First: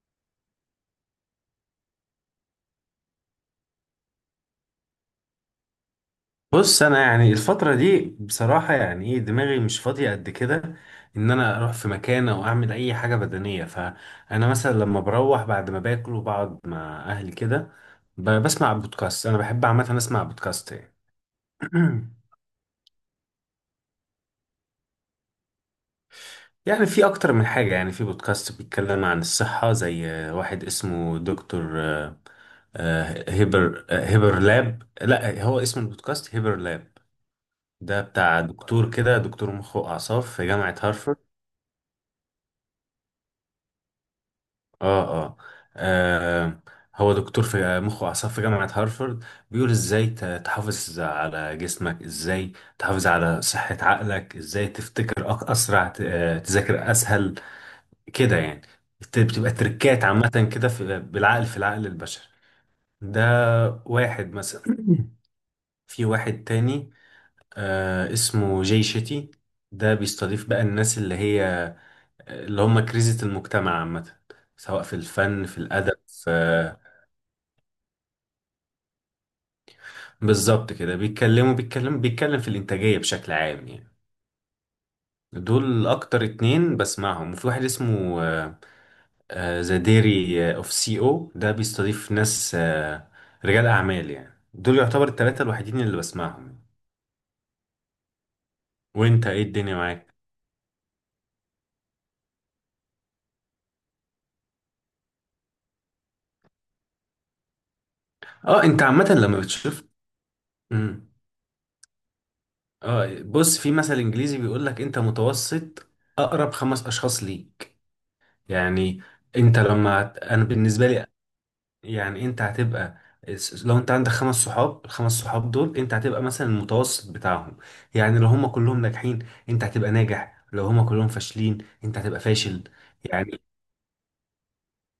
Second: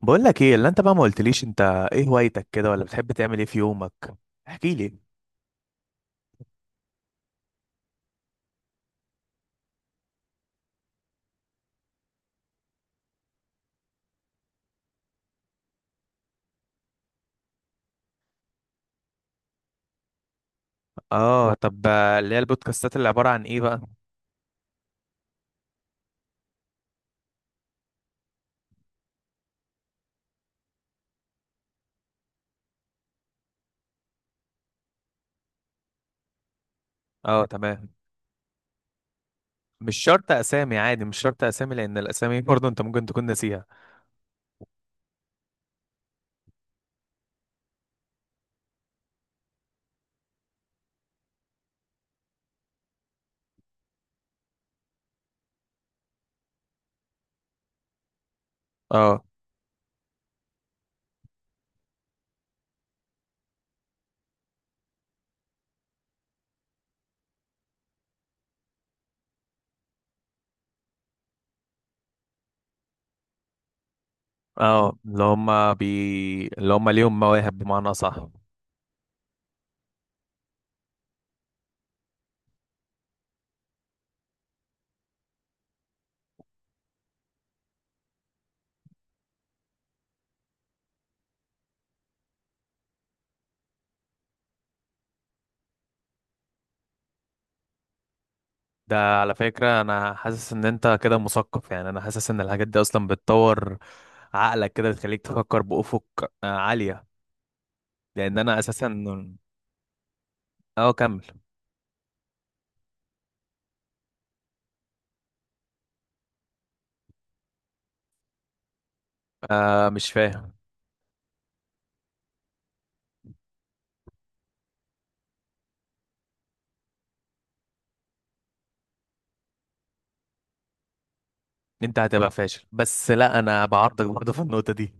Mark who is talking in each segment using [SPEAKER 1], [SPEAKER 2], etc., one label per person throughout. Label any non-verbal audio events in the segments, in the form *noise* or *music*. [SPEAKER 1] بقول لك ايه اللي انت بقى، ما قلتليش انت ايه هوايتك كده، ولا بتحب تعمل ايه في يومك؟ احكي لي.
[SPEAKER 2] بص، انا يعني الفتره دي بصراحه يعني دماغي مش فاضيه قد كده ان انا اروح في مكان او اعمل اي حاجه بدنيه. فانا مثلا لما بروح بعد ما باكل وبقعد مع اهلي كده بسمع بودكاست. انا بحب عامه اسمع بودكاست يعني.
[SPEAKER 1] اه، طب اللي
[SPEAKER 2] *clears throat*
[SPEAKER 1] هي البودكاستات اللي عبارة عن ايه بقى؟
[SPEAKER 2] يعني في اكتر من حاجه، يعني في بودكاست بيتكلم عن الصحه، زي واحد اسمه دكتور هيبر هيبر لاب. لا، هو اسم البودكاست هيبر لاب.
[SPEAKER 1] اه، تمام.
[SPEAKER 2] ده بتاع دكتور كده، دكتور مخ
[SPEAKER 1] مش
[SPEAKER 2] واعصاب
[SPEAKER 1] شرط
[SPEAKER 2] في جامعه
[SPEAKER 1] اسامي، عادي،
[SPEAKER 2] هارفارد.
[SPEAKER 1] مش شرط اسامي لان الاسامي *laughs* برضه انت ممكن تكون ناسيها.
[SPEAKER 2] اه اه. آه، هو دكتور في مخ واعصاب في جامعة هارفارد. بيقول ازاي تحافظ على جسمك، ازاي تحافظ على صحة عقلك، ازاي تفتكر اسرع، تذاكر اسهل كده يعني.
[SPEAKER 1] اه،
[SPEAKER 2] بتبقى تركات عامة كده في العقل البشري ده. واحد مثلا. *clears throat* في واحد تاني آه اسمه جاي شيتي. ده بيستضيف بقى الناس اللي هي، اللي هم كريزة المجتمع عامة، سواء في
[SPEAKER 1] اه،
[SPEAKER 2] الفن في الأدب.
[SPEAKER 1] اللي هم ليهم مواهب، بمعنى، صح.
[SPEAKER 2] بالظبط كده بيتكلم في الإنتاجية بشكل عام يعني. دول أكتر اتنين بسمعهم. وفي واحد اسمه ذا ديري اوف سي او، ده بيستضيف ناس رجال أعمال يعني. دول يعتبر التلاتة الوحيدين اللي بسمعهم.
[SPEAKER 1] ده
[SPEAKER 2] وانت
[SPEAKER 1] على
[SPEAKER 2] ايه الدنيا
[SPEAKER 1] فكرة أنا
[SPEAKER 2] معاك؟
[SPEAKER 1] حاسس إن أنت كده مثقف، يعني أنا حاسس إن الحاجات دي أصلا بتطور عقلك كده، بتخليك تفكر بأفق عالية. لأن أنا
[SPEAKER 2] اه انت
[SPEAKER 1] أساسا...
[SPEAKER 2] عامة لما بتشوف.
[SPEAKER 1] أه،
[SPEAKER 2] مم.
[SPEAKER 1] كمل.
[SPEAKER 2] اه بص، في مثل انجليزي بيقول لك انت متوسط اقرب خمس اشخاص ليك، يعني انت
[SPEAKER 1] مش
[SPEAKER 2] لما، انا
[SPEAKER 1] فاهم.
[SPEAKER 2] بالنسبه لي يعني، انت هتبقى، لو انت عندك خمس صحاب، الخمس صحاب دول انت هتبقى مثلا المتوسط بتاعهم. يعني لو هم كلهم ناجحين انت هتبقى ناجح، لو هم كلهم فاشلين انت
[SPEAKER 1] أنت
[SPEAKER 2] هتبقى
[SPEAKER 1] هتبقى
[SPEAKER 2] فاشل.
[SPEAKER 1] فاشل، بس لا،
[SPEAKER 2] يعني
[SPEAKER 1] أنا بعارضك برضه في النقطة دي.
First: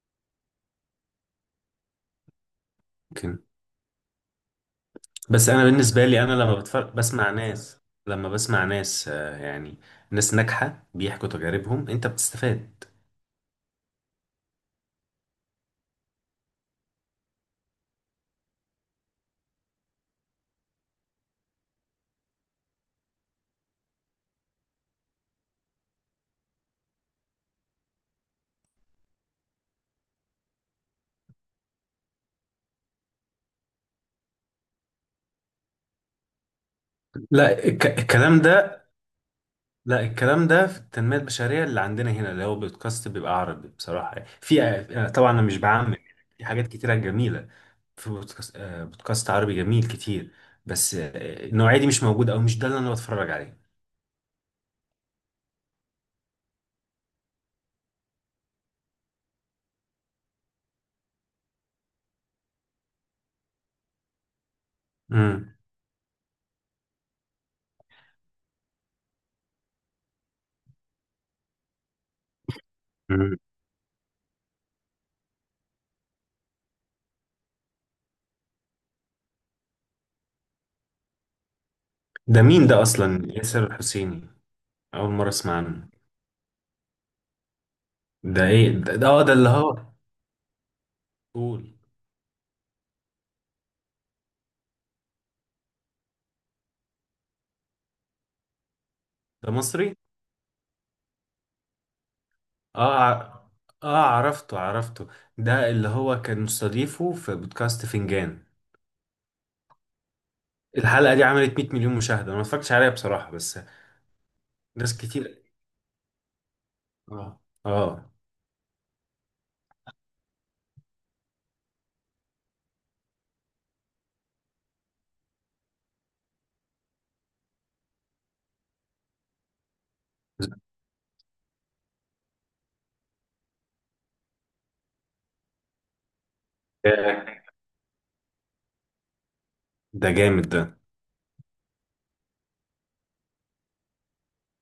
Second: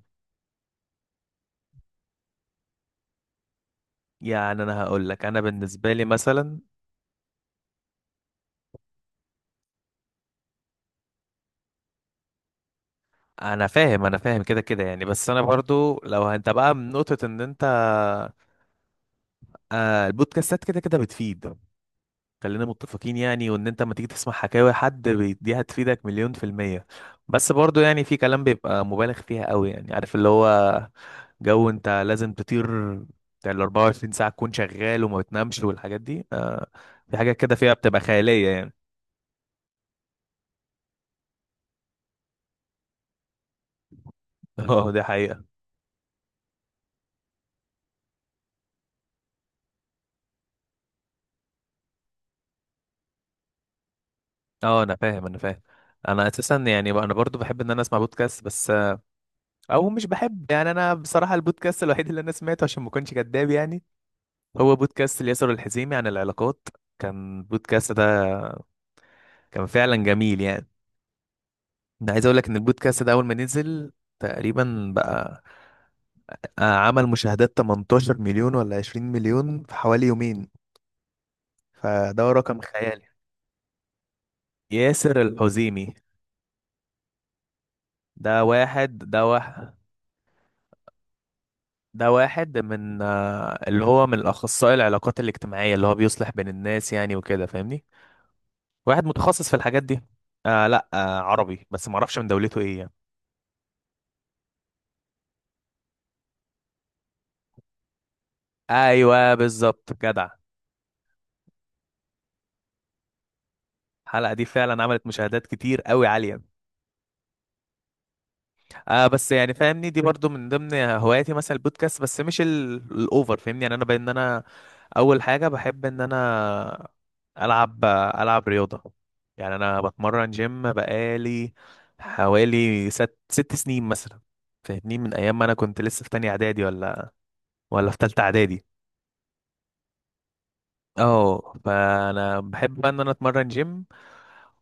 [SPEAKER 2] ممكن.
[SPEAKER 1] يعني أنا هقول لك، أنا
[SPEAKER 2] بس انا
[SPEAKER 1] بالنسبة لي
[SPEAKER 2] بالنسبة لي انا لما
[SPEAKER 1] مثلا.
[SPEAKER 2] بتفرج، بسمع ناس، لما بسمع ناس يعني ناس ناجحة بيحكوا تجاربهم انت بتستفاد.
[SPEAKER 1] أنا فاهم أنا فاهم كده كده، يعني بس أنا برضه لو أنت بقى من نقطة إن أنت... البودكاستات كده كده بتفيد. خلينا متفقين يعني، وان انت لما تيجي تسمع حكاوي حد دي هتفيدك مليون في المية. بس برضو يعني في كلام بيبقى مبالغ فيها قوي، يعني عارف اللي هو، جو انت لازم تطير، بتاع ال 24 ساعة تكون شغال وما بتنامش والحاجات دي، في حاجات كده
[SPEAKER 2] لا
[SPEAKER 1] فيها
[SPEAKER 2] الك-
[SPEAKER 1] بتبقى
[SPEAKER 2] الكلام
[SPEAKER 1] خيالية يعني.
[SPEAKER 2] ده لا، الكلام ده في التنمية البشرية اللي عندنا هنا، اللي هو بودكاست بيبقى عربي بصراحة، في
[SPEAKER 1] *laughs* اه، دي
[SPEAKER 2] طبعا انا
[SPEAKER 1] حقيقة.
[SPEAKER 2] مش بعمم، في حاجات كتيرة جميلة، في بودكاست بودكاست عربي جميل كتير. بس النوعية دي مش موجودة، او مش ده اللي انا بتفرج عليه.
[SPEAKER 1] اه، انا فاهم انا فاهم. انا اساسا يعني انا برضو بحب ان انا اسمع بودكاست، بس او مش بحب، يعني انا بصراحة البودكاست الوحيد اللي انا سمعته عشان ما اكونش كداب، يعني هو بودكاست اليسار
[SPEAKER 2] امم.
[SPEAKER 1] الحزيمي عن العلاقات. كان البودكاست ده، كان فعلا جميل يعني. انا عايز اقول لك ان البودكاست ده اول ما
[SPEAKER 2] أمم.
[SPEAKER 1] نزل، تقريبا بقى، عمل مشاهدات 18 مليون ولا 20 مليون في حوالي يومين، فده
[SPEAKER 2] ده
[SPEAKER 1] رقم
[SPEAKER 2] مين ده
[SPEAKER 1] خيالي.
[SPEAKER 2] اصلا، ياسر الحسيني؟ اول
[SPEAKER 1] ياسر
[SPEAKER 2] مرة اسمع عنه.
[SPEAKER 1] الحزيمي. ده
[SPEAKER 2] ده ايه ده
[SPEAKER 1] واحد
[SPEAKER 2] اه
[SPEAKER 1] ده
[SPEAKER 2] ده اللي
[SPEAKER 1] واحد
[SPEAKER 2] هو، قول.
[SPEAKER 1] ده واحد من اللي هو من الاخصائي العلاقات الاجتماعية، اللي هو بيصلح بين الناس يعني، وكده فاهمني. واحد متخصص
[SPEAKER 2] ده
[SPEAKER 1] في الحاجات
[SPEAKER 2] مصري؟
[SPEAKER 1] دي. لا، عربي، بس ما اعرفش من دولته ايه يعني.
[SPEAKER 2] اه ع- اه عرفته عرفته. ده اللي هو كان مستضيفه في بودكاست فنجان.
[SPEAKER 1] ايوه بالظبط، جدع.
[SPEAKER 2] الحلقة دي عملت 100 مليون مشاهدة، انا ما اتفرجتش عليها بصراحة، بس
[SPEAKER 1] الحلقه دي فعلا
[SPEAKER 2] ناس
[SPEAKER 1] عملت
[SPEAKER 2] كتير.
[SPEAKER 1] مشاهدات كتير قوي، عاليه.
[SPEAKER 2] اه اه.
[SPEAKER 1] بس يعني فاهمني، دي برضو من ضمن هواياتي مثلا البودكاست، بس مش الاوفر فاهمني، يعني انا. اول حاجه بحب ان انا العب العب رياضه. يعني انا بتمرن جيم بقالي حوالي ست ست سنين مثلا. فاهمني من ايام ما انا كنت لسه في تانية اعدادي
[SPEAKER 2] ده
[SPEAKER 1] ولا، في تالتة اعدادي.
[SPEAKER 2] ده جامد ده.
[SPEAKER 1] اه، فانا بحب بقى ان انا اتمرن جيم،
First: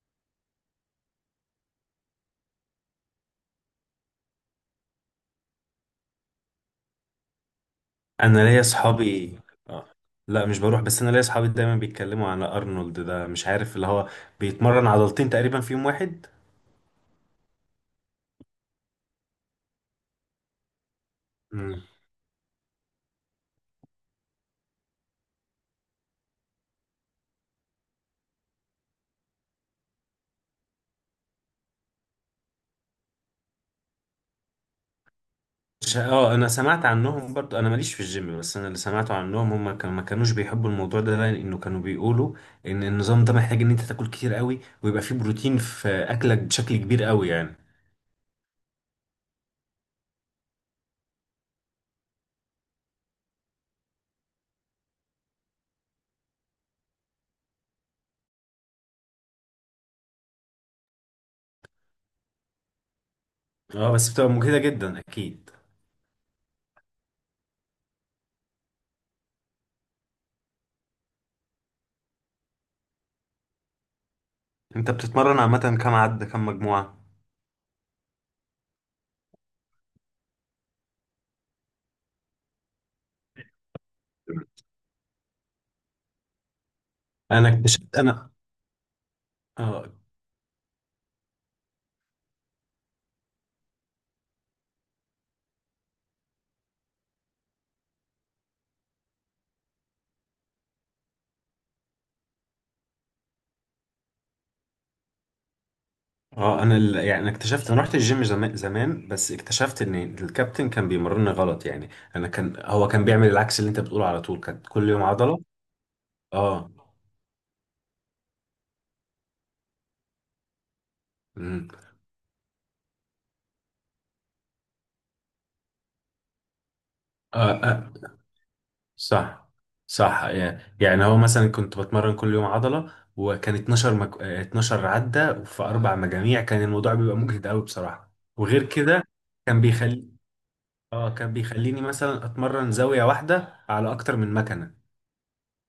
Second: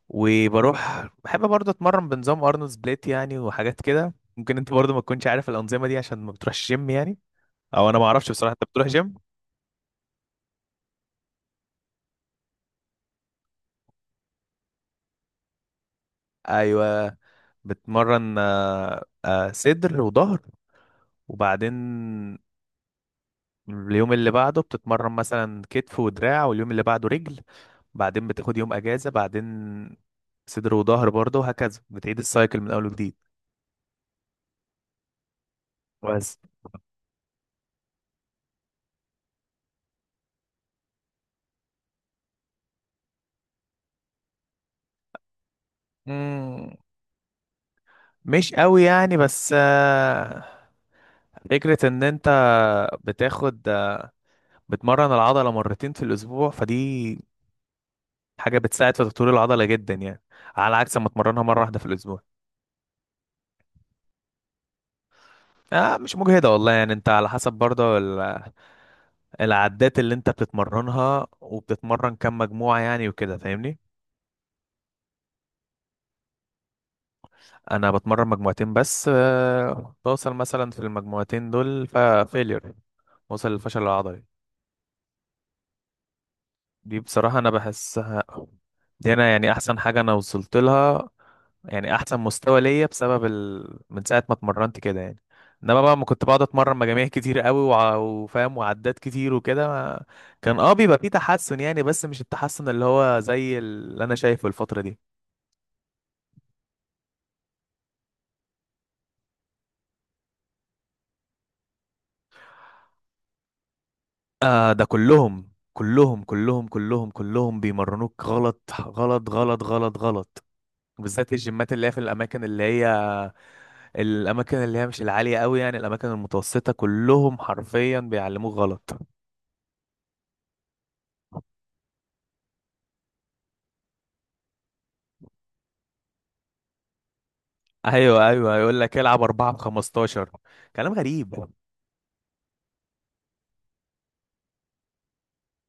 [SPEAKER 1] وبروح بحب برضه اتمرن بنظام ارنولد سبليت، يعني وحاجات كده ممكن انت برضه ما تكونش عارف الانظمه دي عشان ما بتروحش جيم يعني، او انا ما اعرفش
[SPEAKER 2] انا
[SPEAKER 1] بصراحه،
[SPEAKER 2] ليا
[SPEAKER 1] انت بتروح جيم؟
[SPEAKER 2] اصحابي. آه. لا مش بروح، بس انا ليا اصحابي دايما بيتكلموا على ارنولد ده، مش عارف اللي هو بيتمرن عضلتين تقريبا في يوم واحد.
[SPEAKER 1] ايوه، بتمرن صدر وظهر، وبعدين
[SPEAKER 2] مم.
[SPEAKER 1] اليوم اللي بعده بتتمرن مثلا كتف ودراع، واليوم اللي بعده رجل، بعدين بتاخد يوم اجازه، بعدين صدر وظهر برضه، وهكذا بتعيد السايكل من اول وجديد.
[SPEAKER 2] مش اه
[SPEAKER 1] بس
[SPEAKER 2] انا سمعت عنهم برضو، انا ماليش في الجيم، بس انا اللي سمعته عنهم هم كانوا ما كانوش بيحبوا الموضوع ده، لانه كانوا بيقولوا ان النظام ده محتاج ان انت تاكل كتير قوي ويبقى فيه بروتين في اكلك
[SPEAKER 1] مم.
[SPEAKER 2] بشكل كبير قوي يعني.
[SPEAKER 1] مش قوي يعني، بس فكرة ان انت بتاخد آه، بتمرن العضلة مرتين في الاسبوع، فدي حاجة بتساعد في تطوير العضلة جدا يعني، على عكس ما تمرنها مرة واحدة في الاسبوع.
[SPEAKER 2] اه بس بتبقى مجهدة جدا اكيد.
[SPEAKER 1] مش مجهدة والله يعني، انت على حسب برضه العدات اللي انت بتتمرنها، وبتتمرن كم مجموعة يعني، وكده فاهمني.
[SPEAKER 2] انت بتتمرن عامة كام عدة كام مجموعة؟
[SPEAKER 1] انا بتمرن مجموعتين بس، بوصل مثلا في المجموعتين دول ففيلير، وصل للفشل العضلي. دي بصراحة
[SPEAKER 2] انا
[SPEAKER 1] أنا
[SPEAKER 2] اكتشفت
[SPEAKER 1] بحسها،
[SPEAKER 2] انا
[SPEAKER 1] دي أنا يعني أحسن
[SPEAKER 2] اه
[SPEAKER 1] حاجة أنا وصلت لها. يعني أحسن مستوى ليا بسبب من ساعة ما اتمرنت كده يعني. إنما بقى ما كنت بقعد أتمرن مجاميع كتير قوي وفاهم، وعدات كتير وكده ما... كان بيبقى فيه تحسن يعني، بس مش التحسن اللي هو زي اللي أنا شايفه الفترة دي.
[SPEAKER 2] اه انا ال... يعني انا اكتشفت، انا رحت الجيم زمان زمان، بس اكتشفت ان الكابتن كان بيمرني غلط يعني. انا كان هو كان بيعمل العكس اللي انت بتقوله، على طول كانت
[SPEAKER 1] ده
[SPEAKER 2] كل يوم عضلة.
[SPEAKER 1] كلهم كلهم كلهم
[SPEAKER 2] اه.
[SPEAKER 1] كلهم كلهم بيمرنوك غلط غلط غلط غلط غلط. بالذات
[SPEAKER 2] امم.
[SPEAKER 1] الجيمات اللي هي في الاماكن اللي هي مش العاليه قوي، يعني الاماكن المتوسطه كلهم
[SPEAKER 2] آه, آه.
[SPEAKER 1] حرفيا بيعلموك غلط.
[SPEAKER 2] صح. صح. يعني يعني هو مثلا كنت بتمرن كل يوم عضلة، وكان 12 مك... آه، 12 عدة في اربع مجاميع، كان الموضوع بيبقى مجهد قوي بصراحة.
[SPEAKER 1] ايوه، ايوه،
[SPEAKER 2] وغير
[SPEAKER 1] يقول لك
[SPEAKER 2] كده
[SPEAKER 1] العب 4 ب
[SPEAKER 2] كان بيخلي
[SPEAKER 1] 15، كلام
[SPEAKER 2] اه كان
[SPEAKER 1] غريب.
[SPEAKER 2] بيخليني مثلا اتمرن زاوية واحدة على اكتر من مكنة،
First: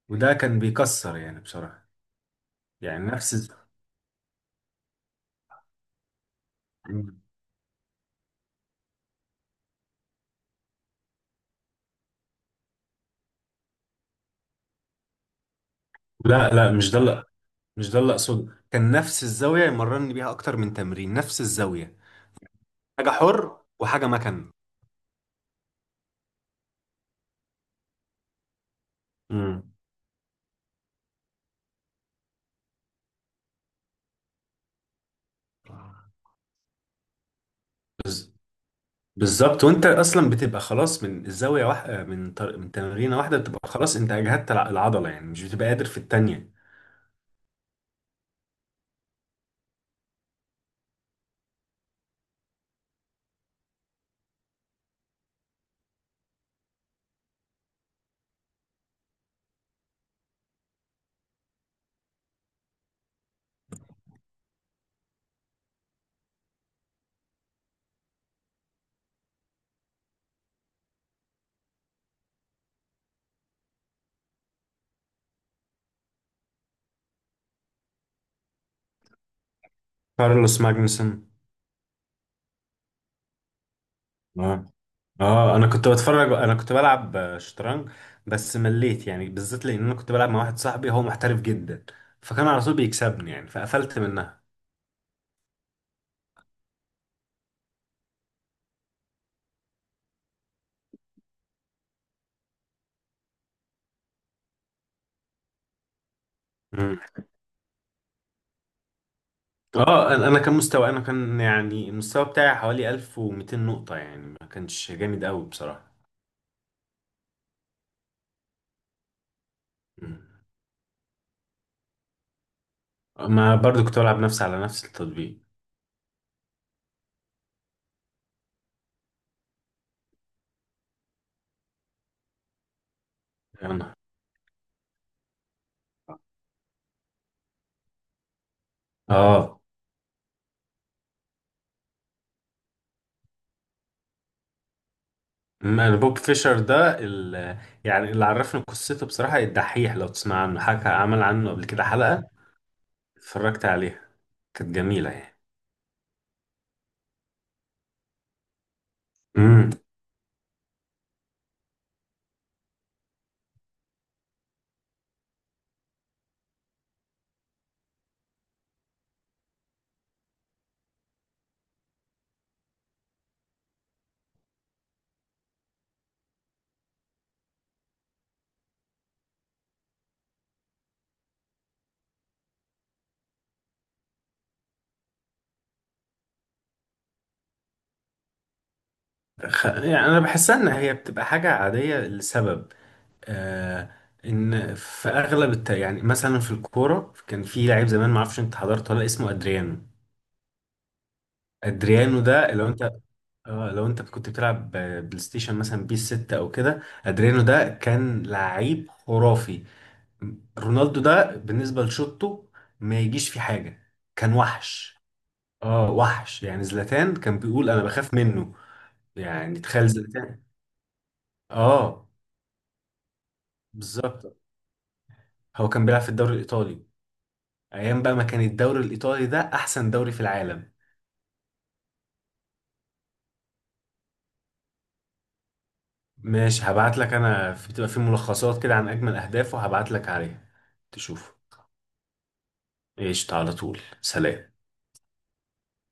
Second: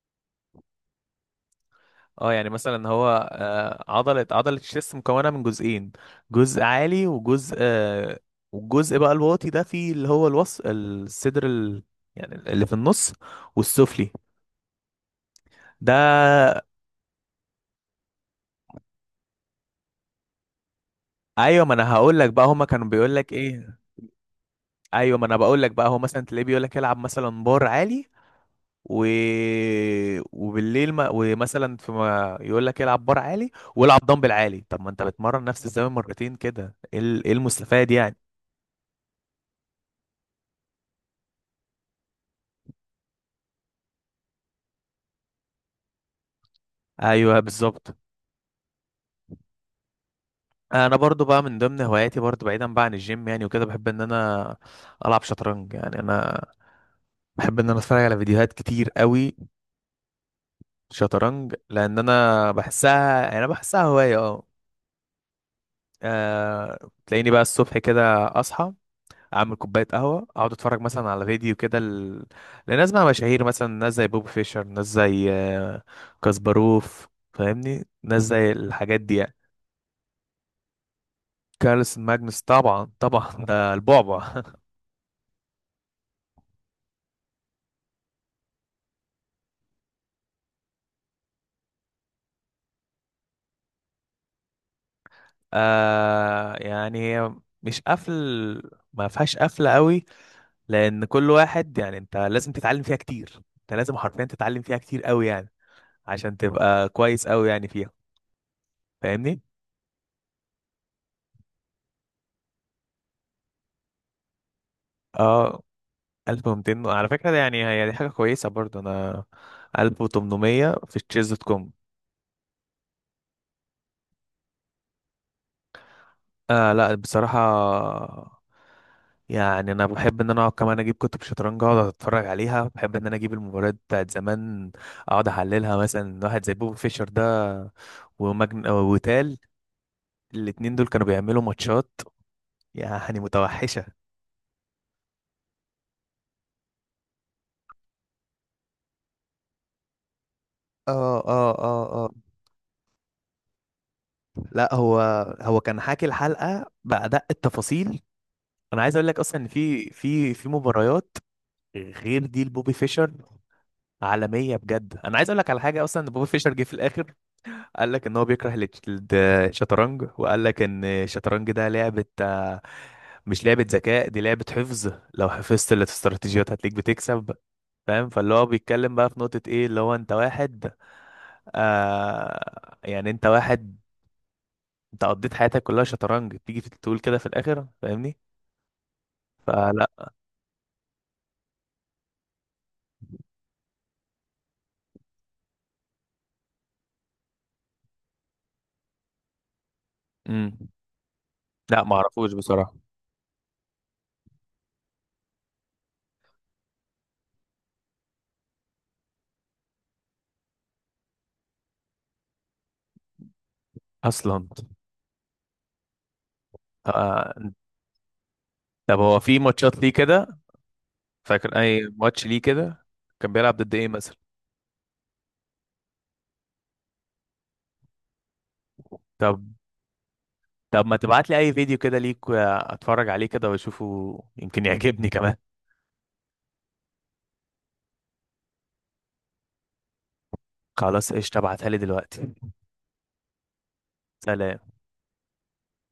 [SPEAKER 2] وده كان بيكسر يعني بصراحة.
[SPEAKER 1] اه، يعني مثلا
[SPEAKER 2] يعني
[SPEAKER 1] هو
[SPEAKER 2] نفس
[SPEAKER 1] عضله الشيست مكونه من جزئين، جزء عالي،
[SPEAKER 2] مم.
[SPEAKER 1] وجزء والجزء بقى الواطي ده فيه اللي هو الصدر يعني اللي في النص والسفلي
[SPEAKER 2] لا
[SPEAKER 1] ده.
[SPEAKER 2] لا مش ده اللي اقصده، كان نفس الزاويه يمرني بيها اكتر من تمرين، نفس
[SPEAKER 1] ايوه، ما انا
[SPEAKER 2] الزاويه،
[SPEAKER 1] هقول لك بقى هما كانوا
[SPEAKER 2] حاجه
[SPEAKER 1] بيقول لك
[SPEAKER 2] حر
[SPEAKER 1] ايه.
[SPEAKER 2] وحاجه مكن.
[SPEAKER 1] ايوه، ما انا بقول لك بقى هو مثلا تلاقيه بيقول لك العب مثلا بار عالي، و...
[SPEAKER 2] امم.
[SPEAKER 1] وبالليل ما... ومثلا في ما يقول لك العب بار عالي والعب دمبل عالي. طب ما انت بتمرن نفس الزمان مرتين كده، ايه إيه المستفاد يعني؟
[SPEAKER 2] بالظبط. وانت اصلا بتبقى خلاص من الزاويه واحده، من تمرينه واحده بتبقى خلاص، انت اجهدت العضله يعني، مش بتبقى قادر في التانيه.
[SPEAKER 1] ايوه بالظبط. انا برضو بقى من ضمن هواياتي، برضو بعيدا بقى عن الجيم يعني وكده، بحب ان انا العب شطرنج، يعني انا بحب ان انا اتفرج على فيديوهات كتير قوي شطرنج، لان انا بحسها يعني، انا بحسها هوايه، اه. تلاقيني بقى الصبح كده اصحى، اعمل كوبايه قهوه، اقعد اتفرج مثلا على فيديو كده لناس بقى مشاهير، مثلا ناس زي بوب فيشر، ناس زي كاسباروف فاهمني، ناس زي الحاجات دي يعني.
[SPEAKER 2] كارلوس ماجنسون.
[SPEAKER 1] كارلسن ماجنس، طبعا طبعا ده البعبع.
[SPEAKER 2] اه. اه انا كنت بتفرج، انا كنت بلعب شطرنج، بس مليت يعني، بالذات لان انا كنت بلعب مع واحد صاحبي هو محترف جدا، فكان على طول بيكسبني يعني، فقفلت منها.
[SPEAKER 1] *laughs* يعني هي، مش قفل، ما فيهاش قفله قوي، لان كل واحد يعني انت لازم تتعلم فيها كتير، انت لازم حرفيا تتعلم فيها كتير قوي يعني عشان تبقى كويس قوي يعني فيها، فاهمني.
[SPEAKER 2] اه انا أنا كان مستوى انا كان يعني المستوى بتاعي حوالي 1200 نقطة يعني، ما كانش جامد قوي
[SPEAKER 1] اه،
[SPEAKER 2] بصراحة.
[SPEAKER 1] 1200 على فكرة ده، يعني هي دي حاجة كويسة، برضه أنا
[SPEAKER 2] مم.
[SPEAKER 1] 1800 في تشيز دوت كوم.
[SPEAKER 2] ما برضو كنت بلعب نفسي على نفس التطبيق.
[SPEAKER 1] لا بصراحة، يعني أنا بحب إن أنا أقعد كمان أجيب كتب شطرنج، أقعد أتفرج عليها، بحب إن أنا أجيب المباريات
[SPEAKER 2] انا
[SPEAKER 1] بتاعت زمان أقعد أحللها، مثلا واحد زي بوب فيشر ده، ومجن وتال،
[SPEAKER 2] اه
[SPEAKER 1] الاتنين دول كانوا بيعملوا ماتشات، يعني متوحشة.
[SPEAKER 2] أما انا بوب فيشر ده يعني اللي عرفني قصته بصراحة الدحيح، لو تسمع عنه، حكى
[SPEAKER 1] اه،
[SPEAKER 2] عمل
[SPEAKER 1] اه،
[SPEAKER 2] عنه قبل
[SPEAKER 1] اه،
[SPEAKER 2] كده
[SPEAKER 1] اه.
[SPEAKER 2] حلقة، اتفرجت عليها،
[SPEAKER 1] لا،
[SPEAKER 2] كانت
[SPEAKER 1] هو
[SPEAKER 2] جميلة يعني.
[SPEAKER 1] هو كان حاكي الحلقة بأدق التفاصيل. انا عايز اقول لك اصلا ان
[SPEAKER 2] امم.
[SPEAKER 1] في مباريات غير دي لبوبي فيشر، عالميه بجد. انا عايز اقول لك على حاجه، اصلا ان بوبي فيشر جه في الاخر قال لك ان هو بيكره الشطرنج، وقال لك ان الشطرنج ده لعبه، مش لعبه ذكاء، دي لعبه حفظ، لو حفظت الاستراتيجيات هتلاقيك بتكسب. فاهم، فاللي هو بيتكلم بقى في نقطه ايه، اللي هو انت واحد، يعني انت واحد، انت قضيت حياتك كلها شطرنج تيجي تقول كده في الاخر؟ فاهمني، فلا.
[SPEAKER 2] يعني انا بحسها ان هي بتبقى حاجة عادية لسبب، آه، ان في اغلب يعني مثلا في الكوره كان في لعيب زمان، ما اعرفش انت حضرته ولا، اسمه ادريانو.
[SPEAKER 1] امم. لا ما
[SPEAKER 2] ادريانو
[SPEAKER 1] اعرفوش
[SPEAKER 2] ده لو
[SPEAKER 1] بصراحه
[SPEAKER 2] انت اه لو انت كنت بتلعب بلاي ستيشن مثلا بيس 6 او كده، ادريانو ده كان لعيب خرافي، رونالدو ده بالنسبه لشوطه ما يجيش في حاجه، كان
[SPEAKER 1] اصلا
[SPEAKER 2] وحش. اه وحش يعني، زلاتان
[SPEAKER 1] آه.
[SPEAKER 2] كان بيقول انا بخاف منه.
[SPEAKER 1] طب هو في
[SPEAKER 2] يعني
[SPEAKER 1] ماتشات
[SPEAKER 2] تخيل
[SPEAKER 1] ليه كده؟
[SPEAKER 2] زلاتان.
[SPEAKER 1] فاكر اي
[SPEAKER 2] اه
[SPEAKER 1] ماتش ليه كده؟ كان بيلعب ضد ايه مثلا؟
[SPEAKER 2] بالظبط. هو كان بيلعب في الدوري الايطالي، ايام بقى ما كان الدوري الايطالي
[SPEAKER 1] طب
[SPEAKER 2] ده احسن دوري في العالم.
[SPEAKER 1] طب ما تبعت لي اي فيديو كده ليك، اتفرج عليه كده واشوفه يمكن يعجبني كمان.
[SPEAKER 2] ماشي هبعت لك، انا في بتبقى في ملخصات كده عن اجمل اهدافه هبعت لك عليها
[SPEAKER 1] خلاص
[SPEAKER 2] تشوفه.
[SPEAKER 1] قشطة، ابعتها لي دلوقتي.
[SPEAKER 2] قشطة، على طول، سلام.
[SPEAKER 1] سلام.